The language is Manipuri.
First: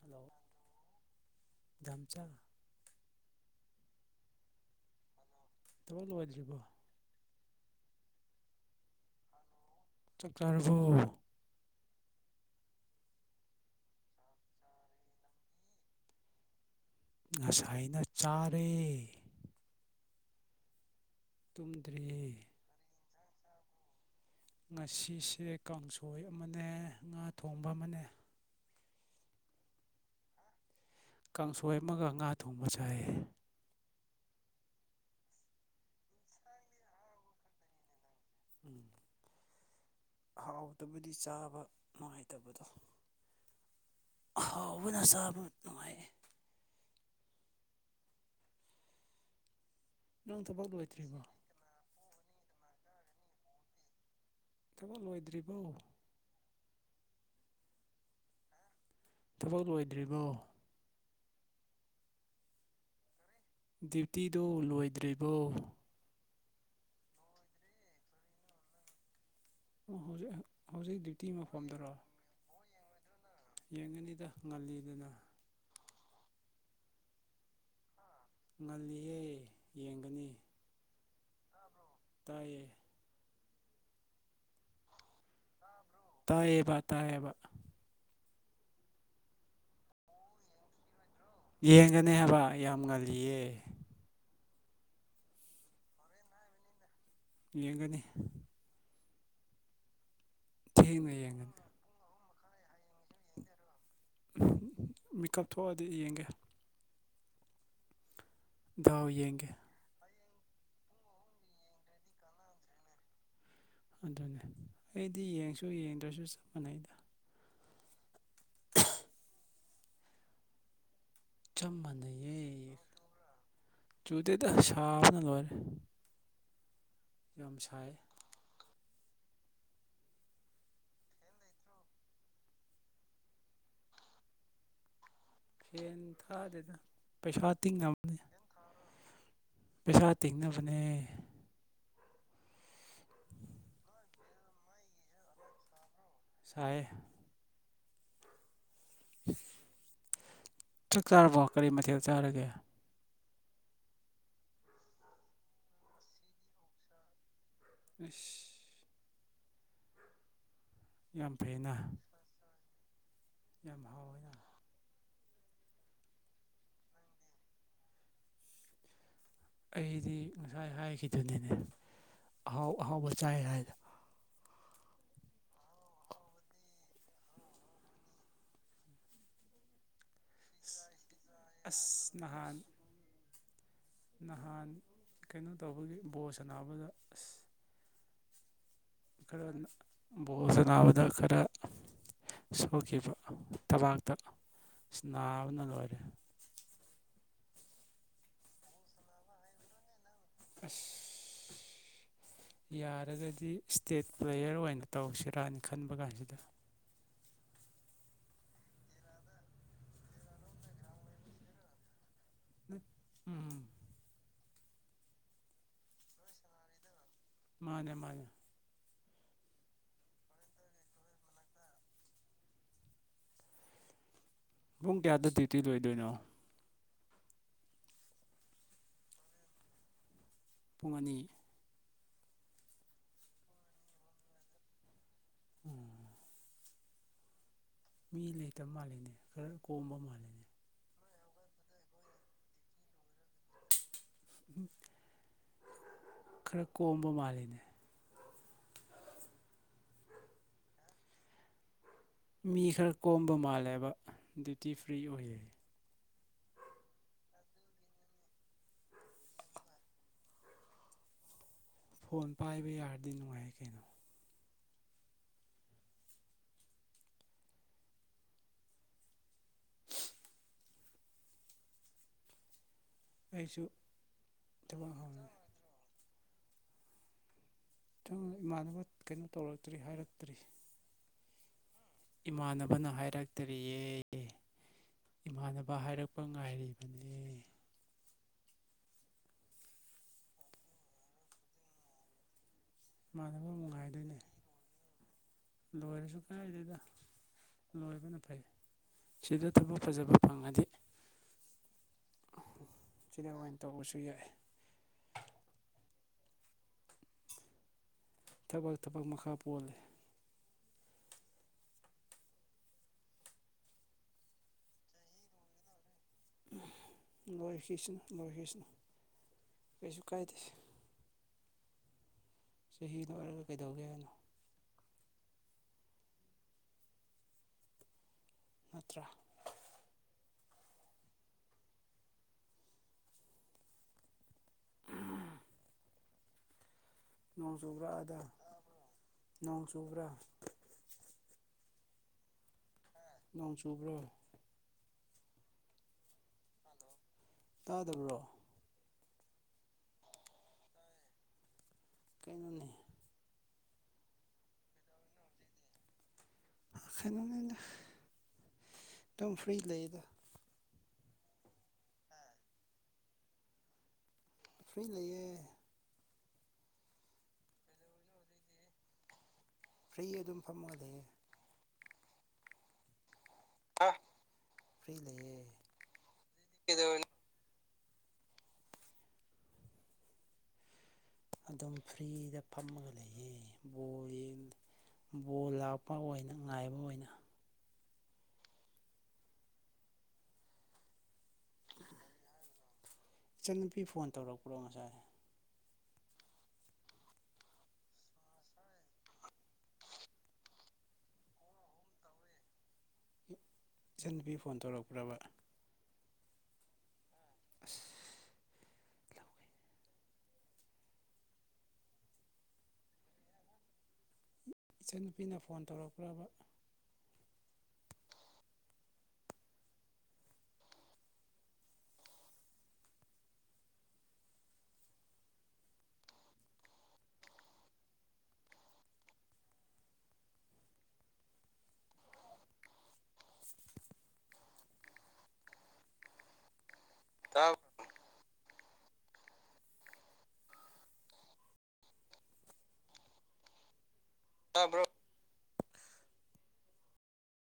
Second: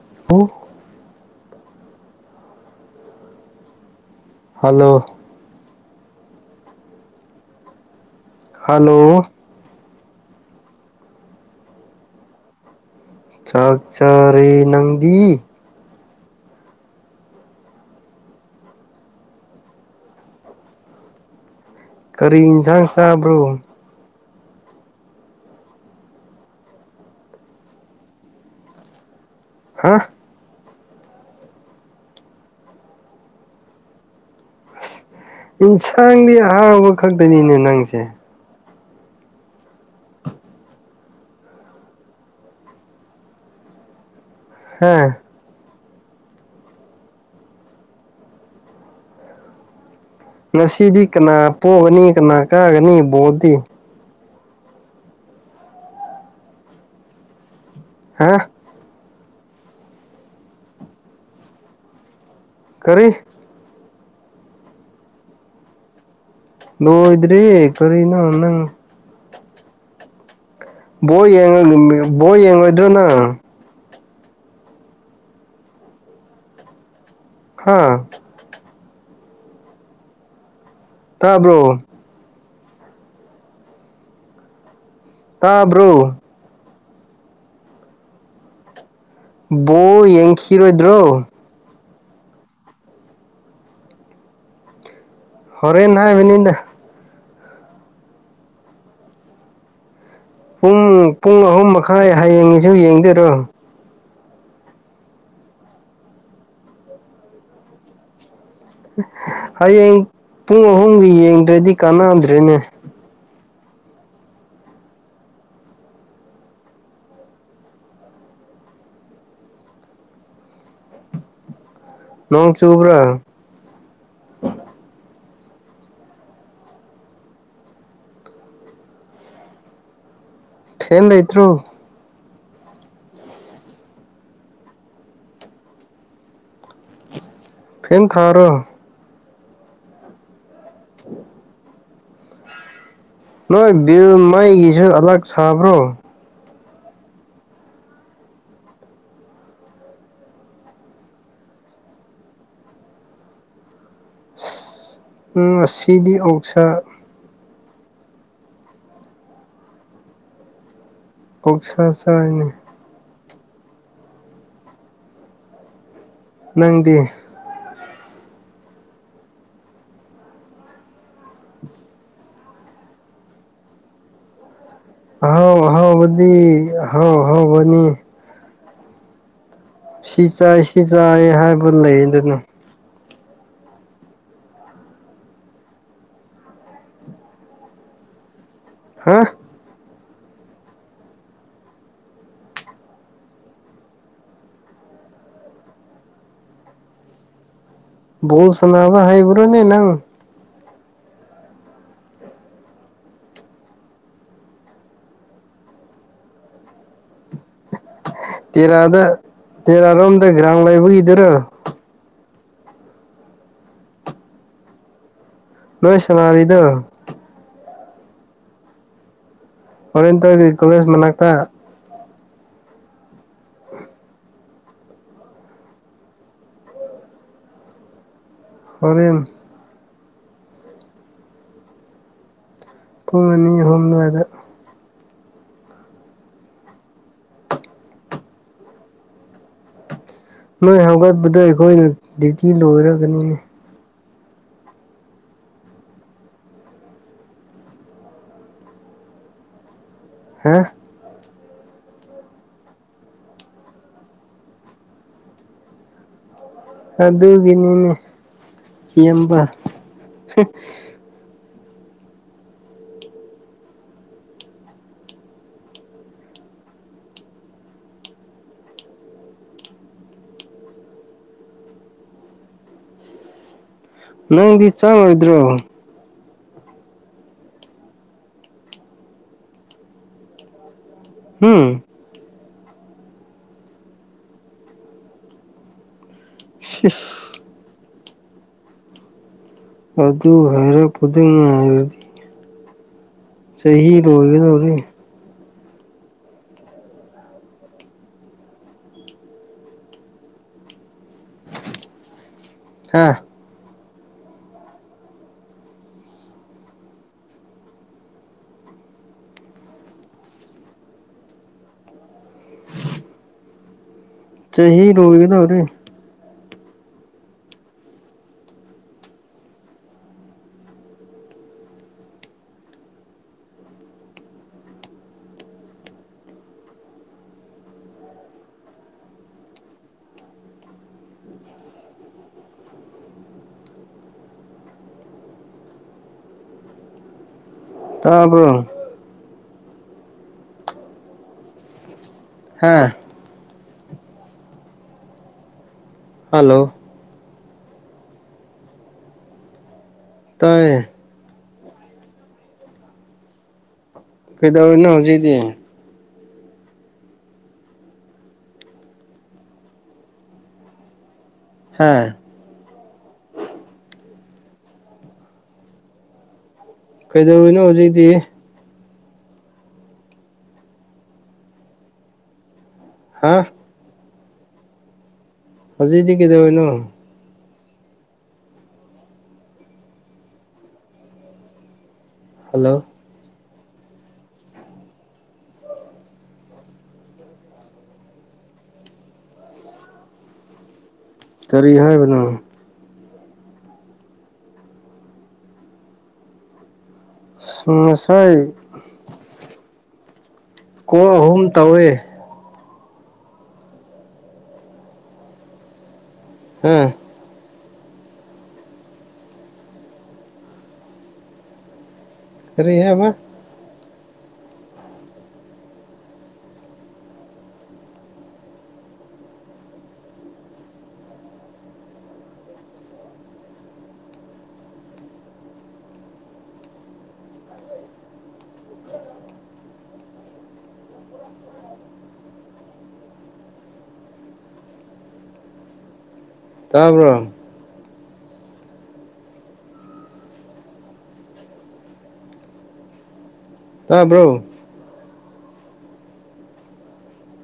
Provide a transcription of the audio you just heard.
ꯍꯜꯂꯣ ꯑꯣ ꯗꯥꯝꯆꯥ ꯍꯜꯂꯣ ꯊꯕꯛ ꯂꯣꯏꯗ꯭ꯔꯤꯕꯣ ꯍꯜꯂꯣ ꯆꯛ ꯆꯥꯔꯕꯣ ꯆꯥꯛ ꯆꯔꯦ ꯅꯪꯗꯤ ꯉꯁꯥꯏꯅ ꯆꯥꯔꯦ ꯇꯨꯝꯗ꯭ꯔꯤ ꯀꯔꯤ ꯏꯟꯖꯥꯡ ꯆꯥꯕ꯭ꯔꯣ ꯉꯥꯁꯤꯁꯦ ꯀꯥꯡꯁꯣꯏ ꯑꯃꯅꯦ ꯉꯥ ꯊꯣꯡꯕ ꯑꯃꯅꯦ ꯍꯥ ꯀꯥꯡꯁꯣꯏ ꯑꯃꯒ ꯉꯥ ꯊꯣꯡꯕ ꯆꯥꯏꯌꯦ ꯏꯟꯁꯥꯡꯗꯤ ꯑꯍꯥꯎꯕ ꯈꯛꯇꯅꯤꯅꯦ ꯅꯪꯁꯦ ꯎꯝ ꯍꯥꯎꯇꯕꯗꯤ ꯆꯥꯕ ꯅꯨꯡꯉꯥꯏꯇꯕꯗꯣ ꯍꯥ ꯑꯍꯥꯎꯕꯅ ꯆꯥꯕ ꯅꯨꯡꯉꯥꯏꯌꯦ ꯅꯪ ꯊꯕꯛ ꯉꯁꯤꯗꯤ ꯂꯣꯏꯗ꯭ꯔꯤꯕꯣ ꯀꯅꯥ ꯄꯣꯒꯅꯤ ꯀꯅꯥ ꯀꯥꯒꯅꯤ ꯕꯣꯗꯤ ꯊꯕꯛ ꯂꯣꯏꯗ꯭ꯔꯤꯕꯣ ꯍꯥ ꯊꯕꯛ ꯂꯣꯏꯗ꯭ꯔꯤꯕꯣ ꯀꯔꯤ ꯗ꯭ꯌꯨꯇꯤꯗꯣ ꯂꯣꯏꯗ꯭ꯔꯤꯕꯣ ꯂꯣꯏꯗ꯭ꯔꯤ ꯀꯔꯤ ꯅꯣ ꯅꯪ ꯑꯣ ꯍꯧꯖꯤꯛ ꯍꯧꯖꯤꯛ ꯗ꯭ꯌꯨꯇꯤ ꯃꯐꯝꯗꯔꯣ ꯕꯣꯏ ꯌꯦꯡꯉꯣꯏꯗ꯭ꯔꯣꯅ ꯌꯦꯡꯉꯅꯤꯗ ꯉꯜꯂꯤꯗꯅ ꯍꯥꯥ ꯉꯜꯂꯤꯌꯦ ꯌꯦꯡꯒꯅꯤ ꯇꯥꯕ꯭ꯔꯣ ꯇꯥꯏꯌꯦ ꯇꯥꯕ꯭ꯔꯣ ꯇꯥꯏꯌꯦꯕ ꯇꯥꯌꯦꯕ ꯕꯣꯜ ꯌꯦꯡꯈꯤꯔꯣꯏꯗ꯭ꯔꯣ ꯌꯦꯡꯉꯅꯤ ꯍꯥꯏꯕ ꯌꯥꯝ ꯉꯜꯂꯤꯌꯦ ꯍꯣꯔꯦꯟ ꯍꯥꯏꯃꯅꯤꯗ ꯌꯦꯡꯒꯅꯤ ꯄꯨꯡ ꯊꯦꯡꯅ ꯄꯨꯡ ꯌꯦꯡꯒꯅꯤ ꯑꯍꯨꯝ ꯃꯈꯥꯏ ꯍꯌꯦꯡꯒꯤꯁꯨ ꯌꯦꯡꯗꯣꯏꯔꯣ [unintelligible] ꯃꯤꯀꯞ ꯊꯣꯛꯑꯗꯤ ꯌꯦꯡꯒꯦ ꯗꯥꯎ ꯌꯦꯡꯒꯦ ꯍꯌꯦꯡ ꯄꯨꯡ ꯑꯍꯨꯝꯒꯤ ꯌꯦꯡꯗ꯭ꯔꯗꯤ ꯀꯥꯟꯅꯗ꯭ꯔꯦꯅꯦ ꯑꯗꯨꯅꯦ ꯑꯩꯗꯤ ꯌꯦꯉꯁꯨ ꯌꯦꯡꯗ꯭ꯔꯁꯨ ꯆꯞ ꯃꯅꯩꯗ ꯆꯞ ꯅꯣꯡ ꯃꯥꯟꯅꯩꯌꯦ ꯆꯨꯕ꯭ꯔꯥ ꯆꯨꯗꯦꯗ ꯁꯥꯕꯅ ꯂꯣꯏꯔꯦ ꯌꯥꯝ ꯁꯥꯏꯌꯦ ꯐꯦꯟ ꯂꯩꯇ꯭ꯔꯣ ꯐꯦꯟ ꯊꯥꯗꯦꯗ ꯄꯩꯁꯥ ꯐꯦꯟ ꯇꯤꯡꯅꯕꯅꯤ ꯊꯥꯔꯣ [unintelligible] ꯄꯩꯁꯥ ꯇꯤꯡꯅꯕꯅꯦ꯫ ꯅꯣꯏ ꯕꯤꯜ ꯃꯩꯒꯤꯁꯨ ꯑꯥꯂꯛ ꯁꯥꯕ꯭ꯔꯣ ꯁꯥꯌꯦ ꯆꯥꯛ ꯆꯥꯔꯕꯣ ꯀꯔꯤ ꯃꯊꯦꯜ ꯆꯥꯔꯒꯦ ꯎꯝ ꯉꯁꯤꯗꯤ ꯑꯣꯛꯁꯥ꯫ ꯏꯁ [unintelligible] ꯌꯥꯝ ꯐꯩꯅ ꯑꯣꯛꯁꯥ ꯆꯥꯏꯅꯦ꯫ ꯌꯥꯝ ꯍꯥꯎꯋꯦꯅ ꯅꯪꯗꯤ ꯑꯩꯗꯤ ꯉꯁꯥꯏ ꯍꯥꯏꯈꯤꯗꯨꯅꯤꯅꯦ ꯑꯍꯥꯎ ꯑꯍꯥꯎꯕ ꯆꯥꯏ ꯍꯥꯏꯅ꯫ ꯑꯍꯥꯎ ꯑꯍꯥꯎꯕꯗꯤ ꯑꯍꯥꯎ ꯑꯍꯥꯎꯕꯅꯤ꯫ ꯁꯤ ꯆꯥꯏ ꯁꯤ ꯆꯥꯏ ꯍꯥꯏꯕ ꯑꯁ ꯂꯩꯌꯦꯗꯅ ꯅꯍꯥꯟ ꯅꯍꯥꯟ ꯀꯩꯅꯣ ꯇꯧꯕꯒꯤ ꯕꯣꯜ ꯁꯥꯟꯅꯥꯕꯗ ꯑꯁ ꯍꯥ ꯈꯔ ꯅ ꯕꯣꯜ ꯁꯟꯅꯥꯕꯗ ꯈꯔ ꯁꯣꯛꯈꯤꯕ ꯊꯕꯥꯛꯇ ꯑꯁ ꯅꯥꯕꯅ ꯂꯣꯏꯔꯦ꯫ ꯕꯣꯜ ꯁꯟꯅꯥꯕ ꯍꯩꯕ꯭ꯔꯣꯅꯦ ꯅꯪ ꯑꯁꯁ ꯌꯥꯔꯒꯗꯤ ꯏꯁ꯭ꯇꯦꯠ ꯄ꯭ꯂꯦꯌꯔ ꯑꯣꯏꯅ ꯇꯧꯁꯤꯔꯅ ꯈꯟꯕ ꯀꯥꯟꯁꯤꯗ꯫ ꯇꯦꯔꯥꯗ ꯇꯦꯔꯥꯔꯣꯝꯗ ꯒ꯭ꯔꯥꯎꯟ ꯂꯕꯒꯤꯗꯨꯔꯣ [unintelligible] ꯎꯝꯝ ꯅꯣꯏ ꯁꯟꯅꯥꯔꯤꯗꯣ ꯃꯥꯅꯦ ꯃꯥꯅꯦ꯫ ꯑꯣꯔꯦꯟꯇꯦꯜꯒꯤ ꯀꯣꯂꯦꯁ ꯃꯅꯥꯛꯇ ꯄꯨꯡ ꯀ꯭ꯌꯥꯗ ꯗ꯭ꯌꯨꯇꯤ ꯂꯣꯏꯗꯣꯏꯅꯣ ꯍꯣꯔꯦꯟ꯫ ꯄꯨꯡ ꯑꯅꯤ꯫ ꯄꯨꯡ ꯑꯅꯤ ꯑꯍꯨꯝ ꯑꯗꯨꯋꯥꯏꯗ꯫ ꯎꯝ꯫ ꯃꯤ ꯂꯩꯇꯕ ꯃꯥꯜꯂꯤꯅꯦ ꯈ꯭ꯔ ꯀꯣꯝꯕ ꯃꯥꯜꯂꯤꯅꯦ꯫ ꯅꯣꯏ ꯍꯧꯒꯠꯄꯗ ꯑꯩꯈꯣꯏꯅ ꯗ꯭ꯌꯨꯇꯤ ꯂꯣꯏꯔꯒꯅꯤꯅꯦ [unintelligible] ꯈꯔ ꯀꯣꯝꯕ ꯃꯥꯜꯂꯤꯅꯦ ꯍꯥ ꯃꯤ ꯈꯔꯥ ꯀꯣꯝꯕ ꯃꯥꯜꯂꯦꯕ ꯗ꯭ꯌꯨꯇꯤ ꯐ꯭ꯔꯤ ꯑꯣꯏꯌꯦ ꯑꯗꯨꯒꯤꯅꯤꯅꯦ ꯏꯌꯝꯕ [unintelligible] ꯐꯣꯟ ꯄꯥꯏꯕ ꯌꯥꯔꯗꯤ ꯅꯨꯡꯉꯥꯏꯌꯦ ꯀꯩꯅꯣ꯫ ꯑꯩꯁꯨ꯫ ꯅꯪꯗꯤ ꯊꯕꯛ ꯍꯧꯅ ꯆꯪꯉꯔꯣꯏꯗ꯭ꯔꯣ ꯇꯨ ꯏꯃꯥꯟꯅꯕ ꯀꯩꯅꯣ ꯇꯧꯔꯛꯇ꯭ꯔꯤ ꯍꯥꯏꯔꯛꯇ꯭ꯔꯤ ꯍꯨꯝ ꯏꯃꯥꯟꯅꯕꯅ ꯍꯥꯏꯔꯛꯇ꯭ꯔꯤꯌꯦ ꯏꯃꯥꯟꯅꯕ ꯍꯥꯏꯔꯛ ꯄ ꯉꯥꯏꯔꯤꯕꯅꯦ ꯁꯤꯁ [unintelligible] ꯑꯗꯨ ꯍꯥꯏꯔꯛꯄꯗꯤ ꯉꯥꯏꯔꯗꯤ ꯏꯃꯥꯟꯅꯕ ꯑꯃꯨꯛ ꯆꯍꯤ ꯉꯥꯏꯗꯣꯏꯅꯦ ꯂꯣꯏꯒꯗꯧꯔꯦ ꯂꯣꯏꯔꯁꯨ ꯀꯥꯏꯗꯦꯗꯥ ꯂꯣꯏꯕꯅ ꯐꯩ ꯁꯤꯗ ꯊꯕꯛ ꯐꯖꯕ ꯐꯪꯉꯗꯤ [unintelligible] ꯍꯥ ꯁꯤꯗ ꯑꯣꯏꯅ ꯇꯧꯔꯁꯨ ꯌꯥꯏ ꯊꯕꯛ ꯊꯕꯛ ꯃꯈꯥ ꯄꯣꯜꯂꯦ ꯆꯍꯤ ꯂꯣꯏꯒꯗꯧꯔꯦ ꯂꯣꯏꯈꯤꯁ꯭ꯅꯨ ꯂꯣꯏꯈꯤꯁ꯭ꯅꯨ ꯀꯩꯁꯨ ꯀꯥꯏꯗꯦ ꯆꯍꯤ ꯂꯣꯏꯔꯒ ꯀꯩꯗꯧꯒꯦ ꯍꯥꯏꯅꯣ ꯅꯠꯇ꯭ꯔꯥ [unintelligible] ꯅꯣꯡ ꯆꯨꯕ꯭ꯔꯥ ꯑꯗ ꯇꯥꯕ꯭ꯔꯣ ꯅꯣꯡ ꯆꯨꯕ꯭ꯔꯥ ꯍꯥꯥ ꯅꯣꯡ ꯆꯨꯕ꯭ꯔꯣ ꯍꯜꯂꯣ ꯇꯥꯗꯕ꯭ꯔꯣ ꯇꯥꯏꯌꯦ ꯀꯩꯅꯣꯅꯦ ꯀꯩꯗꯧꯔꯤꯅꯣ ꯍꯧꯖꯤꯛꯗꯤ [unintelligible] ꯑꯗꯨꯝ ꯐ꯭ꯔꯤ ꯂꯩꯗ ꯍꯥ ꯍꯨꯏ ꯂꯩꯌꯦ ꯀꯩꯗꯧꯔꯤꯅꯣ ꯍꯧꯖꯤꯛꯇꯤ ꯐ꯭ꯔꯤ ꯑꯗꯨꯝ ꯐꯝꯃꯒ ꯂꯩꯌꯦ ꯍꯥ ꯐ꯭ꯔꯤ ꯂꯩꯌꯦ ꯍꯧꯖꯤꯛꯗꯤ ꯀꯩꯗꯧꯔꯤꯅꯣ ꯑꯗꯨꯝ ꯐ꯭ꯔꯤꯗ ꯍꯜꯂꯣ ꯐꯝꯃꯒ ꯂꯩꯌꯦ ꯕꯣꯜ ꯌꯦꯡ ꯕꯣꯜ ꯂꯥꯛꯄ ꯑꯣꯏꯅ ꯉꯥꯏꯕ ꯑꯣꯏꯅ ꯀꯔꯤ ꯍꯥꯏꯕꯅꯣ ꯏꯆꯟꯅꯨꯄꯤ ꯐꯣꯟ ꯇꯧꯔꯛꯄ꯭ꯔꯣ ꯉꯁꯥꯏ ꯉꯁꯥꯏ ꯀꯣꯜ ꯑꯍꯨꯝ ꯇꯧꯋꯦ ꯏꯆꯟꯅꯨꯕꯤ ꯐꯣꯟ ꯇꯧꯔꯛꯄ꯭ꯔꯕ ꯍ ꯑꯁ ꯀꯔꯤ ꯍꯥꯏꯕ ꯏꯆꯟꯅꯨꯄꯤꯅ ꯐꯣꯟ ꯇꯧꯔꯛꯄ꯭ꯔꯕ ꯇꯥꯕ꯭ꯔꯣ ꯇꯥꯕ꯭ꯔꯣ ꯇꯥꯕ꯭ꯔꯣ